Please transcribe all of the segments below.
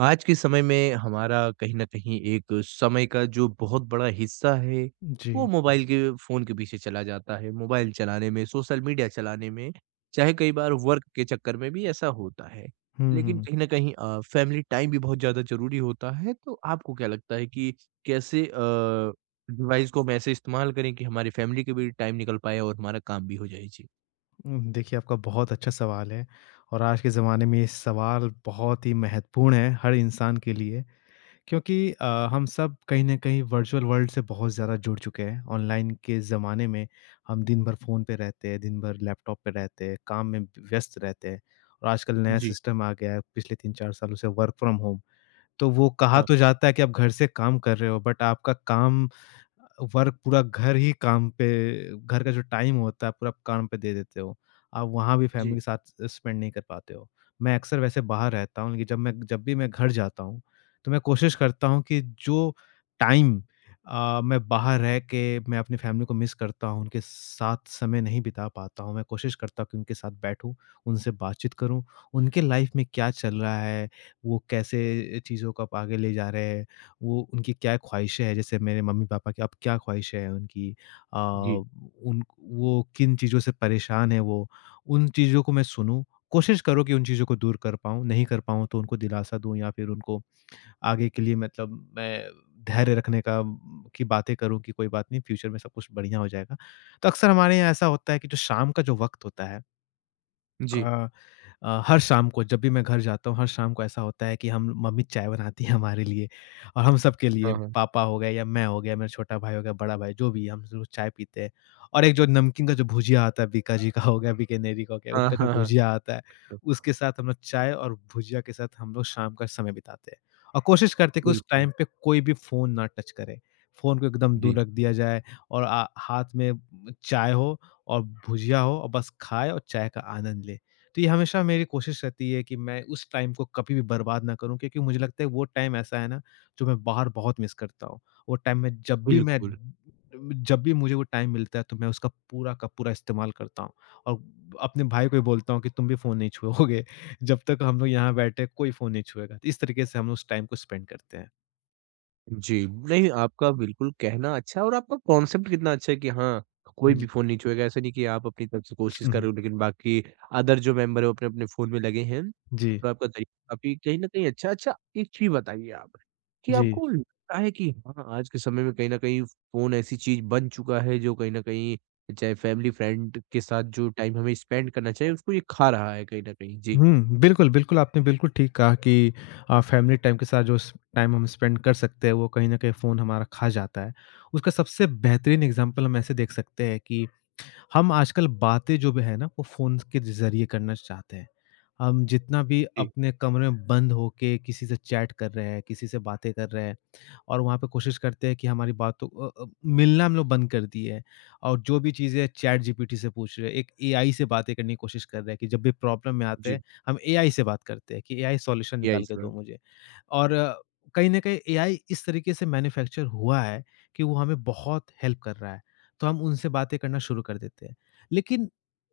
आज के समय में हमारा कहीं न कहीं एक समय का जो बहुत बड़ा हिस्सा है, वो जी। मोबाइल के फ़ोन के पीछे चला जाता है। मोबाइल चलाने में, सोशल मीडिया चलाने में, चाहे कई बार वर्क के चक्कर में भी ऐसा होता है। हुँ, लेकिन हुँ। कहीं न कहीं फैमिली टाइम भी बहुत ज़्यादा ज़रूरी होता है, तो आपको क्या लगता है कि कैसे डिवाइस को हम ऐसे इस्तेमाल करें कि हमारी फैमिली के भी टाइम निकल पाए और हमारा काम भी हो जाए? जी। देखिए, आपका बहुत अच्छा सवाल है और आज के ज़माने में ये सवाल बहुत ही महत्वपूर्ण है हर इंसान के लिए क्योंकि हम सब कहीं न कहीं वर्चुअल वर्ल्ड से बहुत ज़्यादा जुड़ चुके हैं। ऑनलाइन के ज़माने में हम दिन भर फ़ोन पे रहते हैं, दिन भर लैपटॉप पे रहते हैं, काम में व्यस्त रहते हैं और आजकल नया जी, सिस्टम आ गया है पिछले 3-4 सालों से, वर्क फ्रॉम होम। तो वो कहा हाँ, तो जाता है कि आप घर से काम कर रहे हो, बट आपका काम वर्क पूरा घर ही काम पे, घर का जो टाइम होता है पूरा काम पे दे देते हो। आप वहाँ भी फैमिली जी, के साथ स्पेंड नहीं कर पाते हो। मैं अक्सर वैसे बाहर रहता हूँ, लेकिन जब भी मैं घर जाता हूँ, तो मैं कोशिश करता हूँ कि जो टाइम मैं बाहर रह के मैं अपनी फैमिली को मिस करता हूँ, उनके साथ समय नहीं बिता पाता हूँ, मैं कोशिश करता हूँ कि उनके साथ बैठूँ, उनसे बातचीत करूँ, उनके लाइफ़ में क्या चल रहा है, वो कैसे चीज़ों को अब आगे ले जा रहे हैं। वो उनकी क्या ख़्वाहिशें हैं, जैसे मेरे मम्मी-पापा की अब क्या ख़्वाहिशें हैं, उनकी जी, उन वो किन चीज़ों से परेशान हैं वो, उन चीज़ों को मैं सुनूँ। कोशिश करो कि उन चीज़ों को दूर कर पाऊँ, नहीं कर पाऊँ तो उनको दिलासा दूँ या फिर उनको आगे के लिए, मतलब मैं धैर्य रखने की बातें करूँ कि कोई बात नहीं, फ्यूचर में सब कुछ बढ़िया हो जाएगा। तो अक्सर हमारे यहाँ ऐसा होता है कि जो शाम का जो वक़्त होता है, जी। अ हर शाम को जब भी मैं घर जाता हूँ, हर शाम को ऐसा होता है कि हम मम्मी चाय बनाती है हमारे लिए और हम सबके लिए, हाँ, हाँ। पापा हो गए या मैं हो गया, मेरा छोटा भाई हो गया, बड़ा भाई, जो भी है, हम सब लोग चाय पीते हैं। और एक जो नमकीन का जो भुजिया आता है, बीका जी का हो गया, बीकानेरी का हो गया, हाँ, उनका जो हाँ, हाँ। भुजिया आता है, उसके साथ हम लोग चाय और भुजिया के साथ हम लोग शाम का समय बिताते हैं। और कोशिश करते हैं कि उस बिल्कुल, टाइम पे कोई भी फ़ोन ना टच करे। फ़ोन को एकदम जी। दूर रख दिया जाए और हाथ में चाय हो और भुजिया हो और बस खाएँ और चाय का आनंद लें। तो ये हमेशा मेरी कोशिश रहती है कि मैं उस टाइम को कभी भी बर्बाद ना करूँ, क्योंकि मुझे लगता है वो टाइम ऐसा है ना, जो मैं बाहर बहुत मिस करता हूँ। वो टाइम में बिल्कुल, जब भी मुझे वो टाइम मिलता है तो मैं उसका पूरा का पूरा इस्तेमाल करता हूँ और अपने भाई को भी बोलता हूँ कि तुम भी फ़ोन नहीं छुओगे, जब तक हम लोग यहाँ बैठे कोई फ़ोन नहीं छुएगा। तो इस तरीके से हम उस टाइम को स्पेंड करते हैं। जी। नहीं, आपका बिल्कुल कहना अच्छा है और आपका कॉन्सेप्ट कितना अच्छा है कि हाँ, कोई भी जी। फ़ोन नहीं छुएगा। ऐसा नहीं कि आप अपनी तरफ से कोशिश हुँ, कर हुँ। रहे हो, लेकिन बाकी अदर जो मेंबर हैं, वो अपने-अपने फ़ोन में लगे हैं। जी। तो आपका तरीका काफ़ी कहीं न कहीं अच्छा अच्छा, एक चीज़ बताइए आप कि जी। आपको लगता है कि हाँ, आज के समय में कहीं न कहीं फ़ोन ऐसी चीज़ बन चुका है, जो कहीं न कहीं चाहे फैमिली, फ्रेंड के साथ जो टाइम हमें स्पेंड करना चाहिए, उसको ये खा रहा है कहीं न कहीं? जी, हुँ, बिल्कुल, बिल्कुल, आपने बिल्कुल ठीक कहा कि फैमिली टाइम के साथ जो स टाइम हम स्पेंड कर सकते हैं, वो कहीं न कहीं फ़ोन हमारा खा जाता है। उसका सबसे बेहतरीन एग्ज़ाम्पल हम ऐसे देख सकते हैं कि हम आजकल बातें जो भी है ना, वो फ़ोन के ज़रिए करना चाहते हैं। हम जितना भी जी, अपने कमरे में बंद होके किसी से चैट कर रहे हैं, किसी से बातें कर रहे हैं, और वहाँ पे कोशिश करते हैं कि हमारी बातों अ अ, मिलना हम लोग बंद कर दिए हैं और जो भी चीज़ें चैट जीपीटी से पूछ रहे हैं, एक एआई से बातें करने की कोशिश कर रहे हैं कि जब भी प्रॉब्लम में आते जी। हैं, हम एआई से बात करते हैं कि एआई सॉल्यूशन या निकाल इस के दो बात मुझे। और कहीं न कहीं एआई इस तरीके से मैन्युफैक्चर हुआ है कि वो हमें बहुत हेल्प कर रहा है, तो हम उनसे बातें करना शुरू कर देते हैं। लेकिन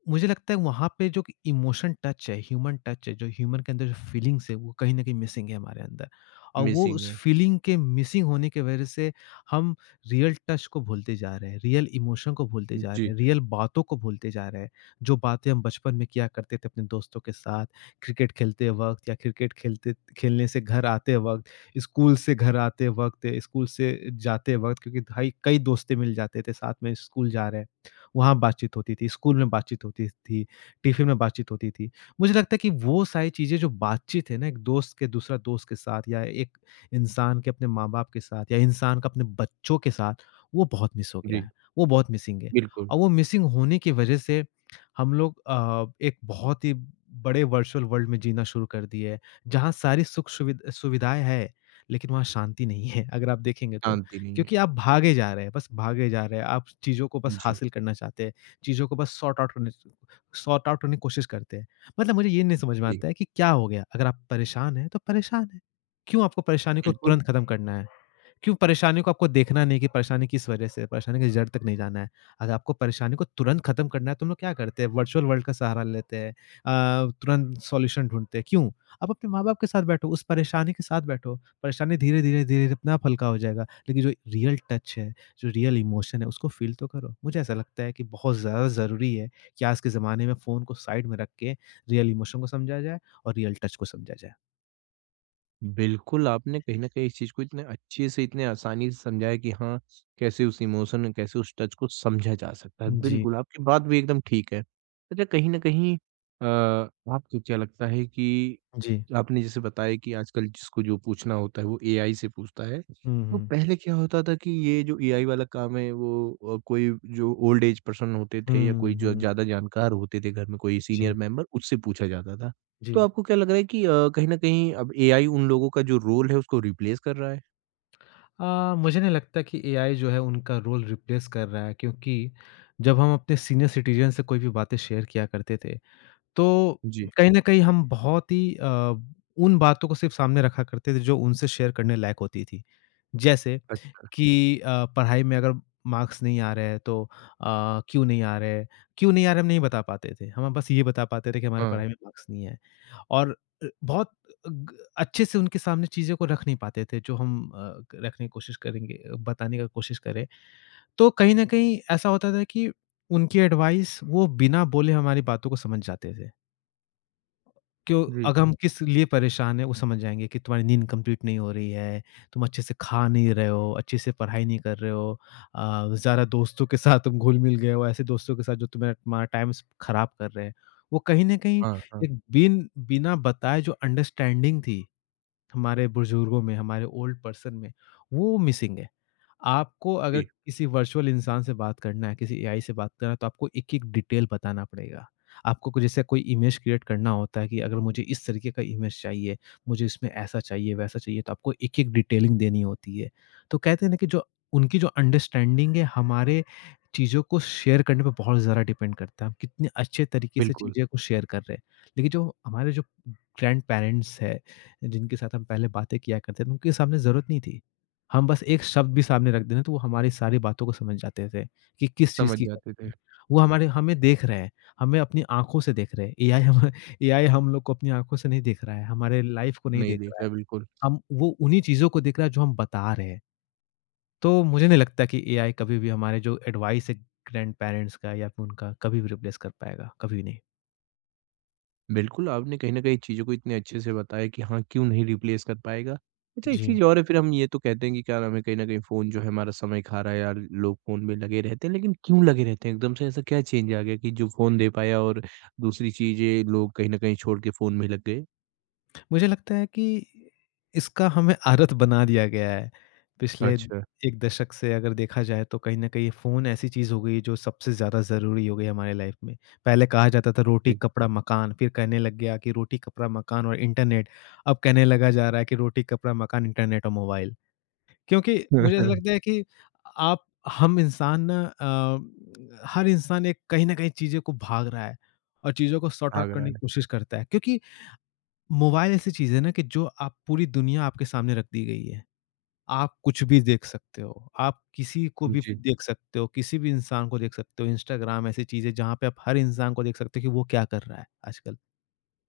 मुझे लगता है वहाँ पे जो इमोशन टच है, ह्यूमन टच है, जो ह्यूमन के अंदर जो फीलिंग्स है, वो कहीं न कहीं मिसिंग है हमारे अंदर। और वो मिसिंग उस है। फीलिंग के मिसिंग होने की वजह से हम रियल टच को भूलते जा रहे हैं, रियल इमोशन को भूलते जा रहे जी, हैं, रियल बातों को भूलते जा रहे हैं। जो बातें हम बचपन में किया करते थे अपने दोस्तों के साथ, क्रिकेट खेलते वक़्त या क्रिकेट खेलते खेलने से घर आते वक़्त, स्कूल से घर आते वक़्त, स्कूल से जाते वक़्त क्योंकि भाई कई दोस्तें मिल जाते थे साथ में स्कूल जा रहे हैं, वहाँ बातचीत होती थी, स्कूल में बातचीत होती थी, टिफ़िन में बातचीत होती थी। मुझे लगता है कि वो सारी चीज़ें, जो बातचीत है ना एक दोस्त के दूसरा दोस्त के साथ या एक इंसान के अपने माँ-बाप के साथ या इंसान का अपने बच्चों के साथ, वो बहुत मिस हो गया जी, है, वो बहुत मिसिंग है। बिल्कुल। और वो मिसिंग होने की वजह से हम लोग एक बहुत ही बड़े वर्चुअल वर्ल्ड में जीना शुरू कर दिए हैं, जहाँ सारी सुख सुविधाएँ हैं, लेकिन वहाँ शांति नहीं है अगर आप देखेंगे तो। शांति नहीं है। क्योंकि आप भागे जा रहे हैं, बस भागे जा रहे हैं, आप चीज़ों को बस जी, हासिल करना चाहते हैं, चीज़ों को बस सॉर्ट आउट करने की कोशिश करते हैं। मतलब मुझे ये नहीं समझ में जी, आता है कि क्या हो गया? अगर आप परेशान हैं, तो परेशान हैं। क्यों आपको परेशानी को बिल्कुल, तुरंत खत्म करना है? क्यों परेशानी को आपको देखना नहीं कि परेशानी किस वजह से है, परेशानी की जड़ तक नहीं जाना है। अगर आपको परेशानी को तुरंत खत्म करना है तो हम लोग क्या करते हैं, वर्चुअल वर्ल्ड का सहारा लेते हैं। तुरंत सॉल्यूशन ढूँढते हैं, क्यों? आप अपने माँ-बाप के साथ बैठो, उस परेशानी के साथ बैठो। परेशानी धीरे-धीरे, धीरे-धीरे अपने आप हल्का हो जाएगा। लेकिन जो रियल टच है, जो रियल इमोशन है, उसको फ़ील तो करो। मुझे ऐसा लगता है कि बहुत ज़्यादा ज़रूरी है कि आज के ज़माने में फ़ोन को साइड में रख के रियल इमोशन को समझा जाए और रियल टच को समझा जाए। बिल्कुल आपने कहीं न कहीं इस चीज़ को इतने अच्छे से, इतने आसानी से समझाया कि हाँ, कैसे उस इमोशन, कैसे उस टच को समझा जा सकता है। जी, बिल्कुल, आपकी बात भी एकदम ठीक है। अच्छा कहीं न कहीं आपको क्या लगता है कि जी। आपने जैसे बताया कि आजकल जिसको जो पूछना होता है वो एआई से पूछता है। हुँ, तो हुँ। पहले क्या होता था कि ये जो एआई वाला काम है वो कोई जो ओल्ड एज पर्सन होते थे या कोई हुँ, जो हुँ। ज़्यादा जानकार होते थे घर में कोई सीनियर जी। मेंबर उससे पूछा जाता था। तो जी। आपको क्या लग रहा है कि कहीं न कहीं अब एआई उन लोगों का जो रोल है उसको रिप्लेस कर रहा है? मुझे नहीं लगता कि एआई जो है उनका रोल रिप्लेस कर रहा है, क्योंकि जब हम अपने सीनियर सिटीज़न से कोई भी बातें शेयर किया करते थे, तो जी। कहीं न कहीं हम बहुत ही उन बातों को सिर्फ़ सामने रखा करते थे जो उनसे शेयर करने लायक होती थी। जैसे अच कि पढ़ाई में अगर मार्क्स नहीं आ रहे हैं तो क्यों नहीं आ रहे हैं? क्यों नहीं आ रहे, हम नहीं बता पाते थे। हम बस ये बता पाते थे कि हमारे हाँ। पढ़ाई में मार्क्स नहीं है और बहुत ग अच्छे से उनके सामने चीज़ों को रख नहीं पाते थे, जो हम रखने की कोशिश करेंगे बताने का कोशिश करें। तो कहीं न कहीं ऐसा होता था कि उनकी एडवाइस, वो बिना बोले हमारी बातों को समझ जाते थे। क्यों जी। अगर हम किस लिए परेशान हैं वो समझ जाएँगे कि तुम्हारी नींद कंप्लीट नहीं हो रही है, तुम अच्छे से खा नहीं रहे हो, अच्छे से पढ़ाई नहीं कर रहे हो, ज़्यादा दोस्तों के साथ तुम घुल-मिल गए हो, ऐसे दोस्तों के साथ जो तुम्हें तुम्हारा टाइम स खराब कर रहे हैं। वो कहीं न कहीं हाँ, हाँ। एक बिना बताए जो अंडरस्टैंडिंग थी हमारे बुजुर्गों में, हमारे ओल्ड पर्सन में, वो मिसिंग है। आपको अगर जी, किसी वर्चुअल इंसान से बात करना है, किसी एआई से बात करना है, तो आपको एक-एक डिटेल बताना पड़ेगा। आपको को जैसे कोई इमेज क्रिएट करना होता है कि अगर मुझे इस तरीके का इमेज चाहिए, मुझे इसमें ऐसा चाहिए, वैसा चाहिए, तो आपको एक-एक डिटेलिंग देनी होती है। तो कहते हैं ना कि जो उनकी जो अंडरस्टैंडिंग है, हमारे चीज़ों को शेयर करने पे बहुत ज़्यादा डिपेंड करता है। हम कितने अच्छे तरीके से बिल्कुल। चीज़ें को शेयर कर रहे हैं। लेकिन जो हमारे जो ग्रैंड पेरेंट्स है, जिनके साथ हम पहले बातें किया करते थे, उनके सामने ज़रूरत नहीं थी। हम बस एक शब्द भी सामने रख देना तो वो हमारी सारी बातों को समझ जाते थे कि किस चीज़ समझ की जाते कमी थे। है। वो हमारे हमें देख रहे हैं, हमें अपनी आँखों से देख रहे हैं। एआई हम लोग को अपनी आँखों से नहीं देख रहा है, हमारे लाइफ़ को नहीं नहीं देख रहा है। देखा बिल्कुल। हम वो उन्हीं चीज़ों को देख रहा है जो हम बता रहे हैं। तो मुझे नहीं लगता कि एआई कभी भी हमारे जो एडवाइस है, ग्रैंड पेरेंट्स का या फिर उनका कभी भी रिप्लेस कर पाएगा, कभी नहीं। बिल्कुल, आपने कहीं न कहीं चीज़ों को इतने अच्छे से बताया कि हाँ, क्यों नहीं रिप्लेस कर पाएगा। अच्छा एक जी। चीज़ और है फिर हम ये तो कहते हैं कि क्या नाम है, कहीं न कहीं फ़ोन जो है हमारा समय खा रहा है यार, लोग फ़ोन में लगे रहते हैं, लेकिन क्यों लगे रहते हैं? एकदम से ऐसा क्या चेंज आ गया कि जो फ़ोन दे पाया और दूसरी चीज़ें लोग कहीं न कहीं छोड़ के फ़ोन में लग गए? मुझे लगता है कि इसका हमें आदत बना दिया गया है। पिछले अच्छा, 1 दशक से अगर देखा जाए तो कहीं न कहीं फ़ोन ऐसी चीज़ हो गई जो सबसे ज़्यादा ज़रूरी हो गई हमारे लाइफ़ में। पहले कहा जाता था रोटी, जी। कपड़ा, मकान, फिर कहने लग गया कि रोटी, कपड़ा, मकान और इंटरनेट। अब कहने लगा जा रहा है कि रोटी, कपड़ा, मकान, इंटरनेट और मोबाइल। क्योंकि मुझे ऐसा लगता है कि आप हम इंसान ना हर इंसान एक कहीं न कहीं चीज़ों को भाग रहा है और चीज़ों को सॉर्ट भाग आउट रहा करने है। की कोशिश करता है। क्योंकि मोबाइल ऐसी चीज़ है ना कि जो आप पूरी दुनिया आपके सामने रख दी गई है। आप कुछ भी देख सकते हो, आप किसी को भी जी, देख सकते हो, किसी भी इंसान को देख सकते हो। इंस्टाग्राम ऐसी चीज़ है जहाँ पे आप हर इंसान को देख सकते हो कि वो क्या कर रहा है आजकल।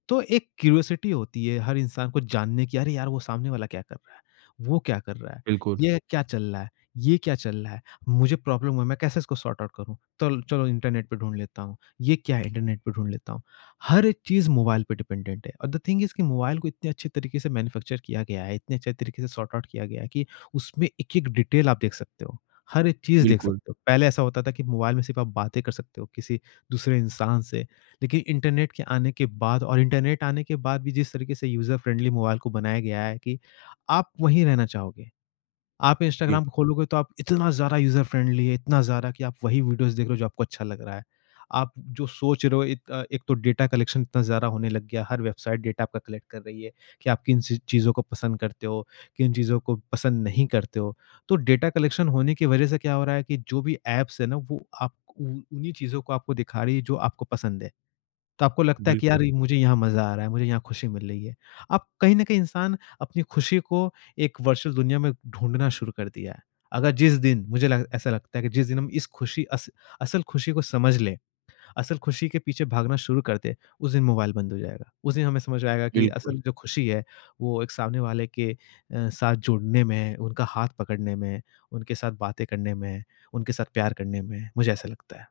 तो एक क्यूरियोसिटी होती है हर इंसान को जानने की, अरे यार वो सामने वाला क्या कर रहा है? वो क्या कर रहा है? बिल्कुल, ये क्या चल रहा है? ये क्या चल रहा है? मुझे प्रॉब्लम हुआ है, मैं कैसे इसको सॉर्ट आउट करूँ? तल चलो इंटरनेट पे ढूँढ लेता हूँ, ये क्या है इंटरनेट पे ढूँढ लेता हूँ। हर एक चीज़ मोबाइल पे डिपेंडेंट है और द थिंग इज़ कि मोबाइल को इतने अच्छे तरीके से मैन्युफैक्चर किया गया है, इतने अच्छे तरीके से सॉर्ट आउट किया गया है कि उसमें एक-एक डिटेल आप देख सकते हो, हर एक चीज़ देख बिल्कुल। सकते हो। पहले ऐसा होता था कि मोबाइल में सिर्फ़ आप बातें कर सकते हो किसी दूसरे इंसान से। देखिए इंटरनेट के आने के बाद और इंटरनेट आने के बाद भी जिस तरीके से यूज़र फ्रेंडली मोबाइल को बनाया गया है कि आप वहीं रहना चाहोगे। आप जी, इंस्टाग्राम खोलोगे तो आप इतना ज़्यादा यूज़र फ्रेंडली है, इतना ज़्यादा कि आप वही वीडियोज़ देख रहे हो जो आपको अच्छा लग रहा है। आप जो सोच रहे हो एक तो डेटा कलेक्शन इतना ज़्यादा होने लग गया, हर वेबसाइट डेटा आपका कलेक्ट कर रही है कि आप किन सी चीज़ों को पसंद करते हो, किन चीज़ों को पसंद नहीं करते हो। तो डेटा कलेक्शन होने की वज़ह से क्या हो रहा है कि जो भी ऐप्स है ना वो आप उ उन्हीं चीज़ों को आपको दिखा रही है जो आपको पसंद है। तो आपको लगता है कि बिल्कुल, यार ये मुझे यहाँ मज़ा आ रहा है, मुझे यहाँ खुशी मिल रही है। आप कहीं न कहीं इंसान अपनी खुशी को एक वर्चुअल दुनिया में ढूँढना शुरू कर दिया है। अगर जिस दिन मुझे लग ऐसा लगता है कि जिस दिन हम इस खुशी अस असल खुशी को समझ लें, असल खुशी के पीछे भागना शुरू कर दें, उस दिन मोबाइल बंद हो जाएगा। उस दिन हमें समझ आएगा कि बिल्कुल। असल जो खुशी है, वो एक सामने वाले के साथ जुड़ने में है, उनका हाथ पकड़ने में है, उनके साथ बातें करने में है, उनके साथ प्यार करने में है। मुझे ऐसा लगता है।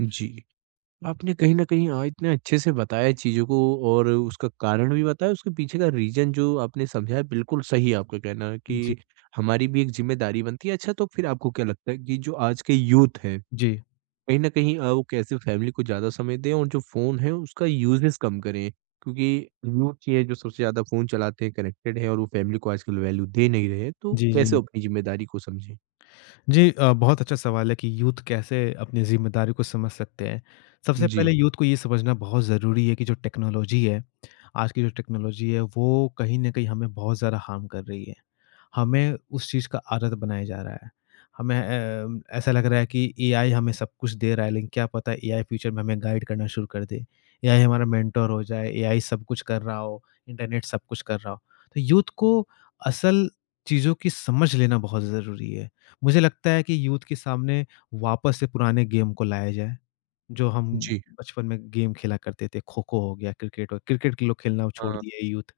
जी, आपने कहीं न कहीं हाँ, इतने अच्छे से बताया चीज़ों को और उसका कारण भी बताया, उसके पीछे का रीज़न जो आपने समझाया बिल्कुल सही है आपका कहना जी। कि हमारी भी एक ज़िम्मेदारी बनती है। अच्छा तो फिर आपको क्या लगता है कि जो आज के यूथ हैं, जी। कहीं न कहीं वो कैसे फैमिली को ज़्यादा समय दें और जो फ़ोन है उसका यूज़ेज़ कम करें? क्योंकि यूथ ही है जो सबसे ज़्यादा फ़ोन चलाते हैं, कनेक्टेड है और वो फैमिली को आजकल वैल्यू दे नहीं रहे हैं, तो जी, जी। कैसे वो अपनी ज़िम्मेदारी को समझें? जी, बहुत अच्छा सवाल है कि यूथ कैसे अपनी ज़िम्मेदारी को समझ सकते हैं। सबसे जी, पहले यूथ को ये समझना बहुत ज़रूरी है कि जो टेक्नोलॉजी है, आज की जो टेक्नोलॉजी है वो कहीं न कहीं हमें बहुत ज़्यादा हार्म कर रही है। हमें उस चीज़ का आदत बनाया जा रहा है। हमें ऐसा लग रहा है कि एआई हमें सब कुछ दे रहा है, लेकिन क्या पता एआई फ्यूचर में हमें गाइड करना शुरू कर दे। एआई हमारा मेंटर हो जाए, एआई सब कुछ कर रहा हो, इंटरनेट सब कुछ कर रहा हो। तो यूथ को असल चीज़ों की समझ लेना बहुत ज़रूरी है। मुझे लगता है कि यूथ के सामने वापस से पुराने गेम को लाया जाए, जो हम जी। बचपन में गेम खेला करते थे, खो-खो हो गया, क्रिकेट के लोग खेलना अब छोड़ हाँ, दिए यूथ।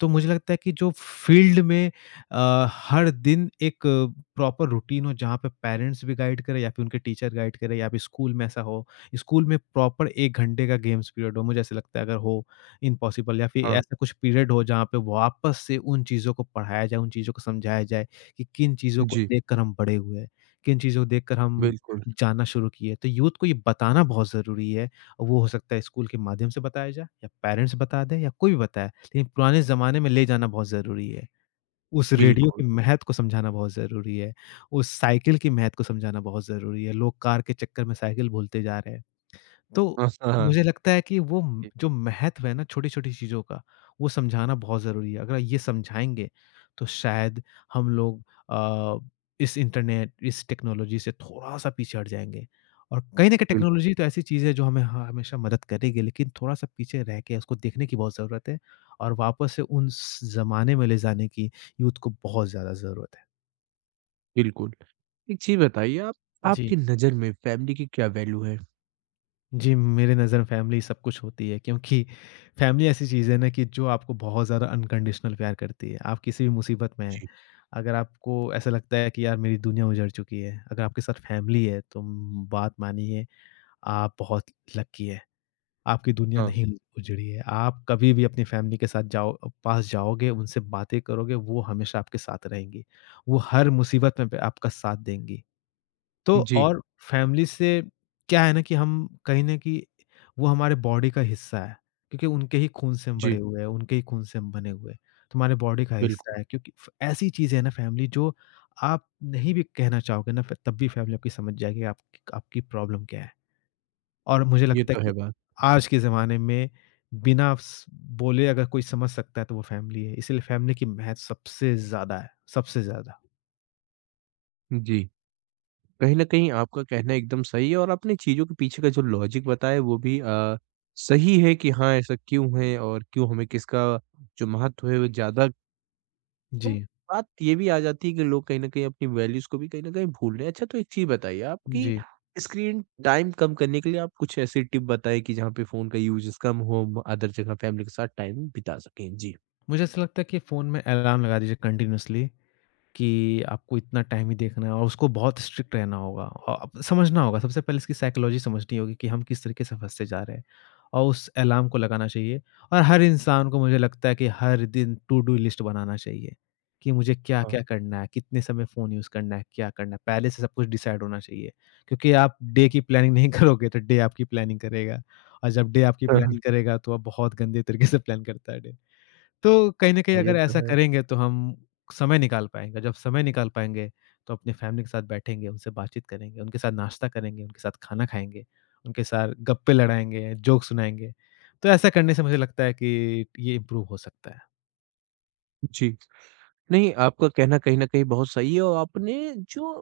तो मुझे लगता है कि जो फील्ड में हर दिन एक प्रॉपर रूटीन हो जहाँ पे पेरेंट्स भी गाइड करें या फिर उनके टीचर गाइड करें या फिर स्कूल में ऐसा हो। स्कूल में प्रॉपर 1 घंटे का गेम्स पीरियड हो, मुझे ऐसा लगता है अगर हो इम्पॉसिबल, या फिर हाँ। ऐसा कुछ पीरियड हो जहाँ पे वापस से उन चीज़ों को पढ़ाया जाए, उन चीज़ों को समझाया जाए कि किन चीज़ों को जी, देखकर हम बड़े हुए हैं, किन चीज़ों को देखकर हम बिल्कुल, जानना शुरू किए। तो यूथ को ये बताना बहुत ज़रूरी है, और वो हो सकता है स्कूल के माध्यम से बताया जाए या पेरेंट्स बता दें या कोई भी बताए। लेकिन पुराने ज़माने में ले जाना बहुत ज़रूरी है। उस रेडियो बिल्कुल। की महत्व को समझाना बहुत ज़रूरी है। उस साइकिल की महत्व को समझाना बहुत ज़रूरी है। लोग कार के चक्कर में साइकिल भूलते जा रहे हैं। तो हाँ, हाँ, हाँ। मुझे लगता है कि वो म जी, जो महत्व है ना छोटी-छोटी चीज़ों का, वो समझाना बहुत ज़रूरी है। अगर ये समझाएँगे, तो शायद हम लोग अ, इस इंटरनेट, इस टेक्नोलॉजी से थोड़ा-सा पीछे हट जाएँगे। और कहीं न कहीं बिल्कुल, टेक्नोलॉजी तो ऐसी चीज़ है जो हमें, हाँ, हमेशा मदद करेगी, लेकिन थोड़ा-सा पीछे रह के उसको देखने की बहुत ज़रूरत है, और वापस से उन स ज़माने में ले जाने की यूथ को बहुत ज़्यादा ज़रूरत है। बिल्कुल। एक चीज़ बताइए आप जी। आपकी नज़र में फ़ैमिली की क्या वैल्यू है? जी, मेरे नज़र में फैमिली सब कुछ होती है, क्योंकि फैमिली ऐसी चीज़ है ना कि जो आपको बहुत ज़्यादा अनकंडीशनल प्यार करती है। आप किसी भी मुसीबत में हैं, जी, अगर आपको ऐसा लगता है कि यार मेरी दुनिया उजड़ चुकी है, अगर आपके साथ फैमिली है तो बात मानिए आप बहुत लकी हैं। आपकी दुनिया हाँ। नहीं हुँ। उजड़ी है। आप कभी भी अपनी फैमिली के साथ पास जाओगे, उनसे बातें करोगे, वो हमेशा आपके साथ रहेंगी। वो हर मुसीबत में ब आपका साथ देंगी। तो जी, और फैमिली से क्या है ना कि हम कहीं न कहीं वो हमारे बॉडी का हिस्सा है, क्योंकि उनके ही खून से हम जी, बड़े हुए हैं, उनके ही खून से हम बने हुए हैं, तो हमारे बॉडी का बिल्कुल। हिस्सा है, क्योंकि फ ऐसी चीज़ें हैं ना फैमिली जो आप नहीं भी कहना चाहोगे ना, फ तब भी फैमिली आपकी समझ जाएगी आप आपकी प्रॉब्लम क्या है। और मुझे ये लगता है तो है कि बात। आज के ज़माने में बिना स बोले अगर कोई समझ सकता है तो वो फैमिली है, इसलिए फैमिली की महत्व सबसे ज़्यादा है, सबसे ज़्यादा। जी, कहीं न कहीं आपका कहना एकदम सही है और आपने चीज़ों के पीछे का जो लॉजिक बताया वो भी सही है कि हाँ, ऐसा क्यों है और क्यों हमें किसका जो महत्व है वो ज़्यादा और जी। बात ये भी आ जाती है कि लोग कहीं न कहीं अपनी वैल्यूज़ को भी कहीं न कहीं भूल रहे हैं। अच्छा तो एक चीज़ बताइए आप जी, कि जी। स्क्रीन टाइम कम करने के लिए आप कुछ ऐसी टिप बताएँ कि जहाँ पे फ़ोन का यूज़ेज़ कम हो, हम अदर जगह फैमिली के साथ टाइम बिता सकें? जी। मुझे ऐसा लगता है कि फ़ोन में अलार्म लगा दीजिए कंटिन्यूअसली, कि आपको इतना टाइम ही देखना है, और उसको बहुत स्ट्रिक्ट रहना होगा, और समझना होगा, सबसे पहले इसकी साइकोलॉजी समझनी होगी कि हम किस तरीके से फंसते जा रहे हैं, और उस अलार्म को लगाना चाहिए। और हर इंसान को मुझे लगता है कि हर दिन टू डू लिस्ट बनाना चाहिए कि मुझे क्या हाँ। क्या करना है, कितने समय फ़ोन यूज़ करना है, क्या करना है, पहले से सब कुछ डिसाइड होना चाहिए। क्योंकि आप डे की प्लानिंग नहीं करोगे तो डे आपकी प्लानिंग करेगा, और जब डे आपकी हाँ, हाँ। प्लानिंग करेगा तो आप बहुत गंदे तरीके से प्लान करता है। तो कहीं न कहीं ये अगर तो ऐसा है। करेंगे तो हम समय निकाल पाएँगे, जब समय निकाल पाएँगे, तो अपनी फैमिली के साथ बैठेंगे, उनसे बातचीत करेंगे, उनके साथ नाश्ता करेंगे, उनके साथ खाना खाएँगे, उनके साथ गप्पे लड़ाएँगे, जोक सुनाएँगे। तो ऐसा करने से मुझे लगता है कि ये इम्प्रूव हो सकता है। जी। नहीं, आपका कहना कहीं न कहीं बहुत सही है और आपने जो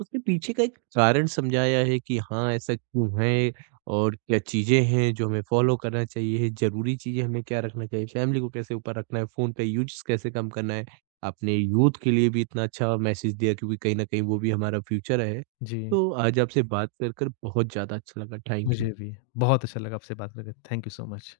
उसके पीछे का एक कारण समझाया है कि हाँ, ऐसा क्यों है और क्या चीज़ें हैं जो हमें फ़ॉलो करना चाहिए, ज़रूरी चीज़ें हमें क्या रखना चाहिए, फ़ैमिली को कैसे ऊपर रखना है, फ़ोन का यूज़ कैसे कम करना है। आपने यूथ के लिए भी इतना अच्छा मैसेज दिया क्योंकि कहीं न कहीं वो भी हमारा फ्यूचर है। जी, तो आज आपसे बात कर बहुत ज़्यादा अच्छा लगा। Thank you. मुझे भी बहुत अच्छा लगा आपसे बात करके। Thank you so much.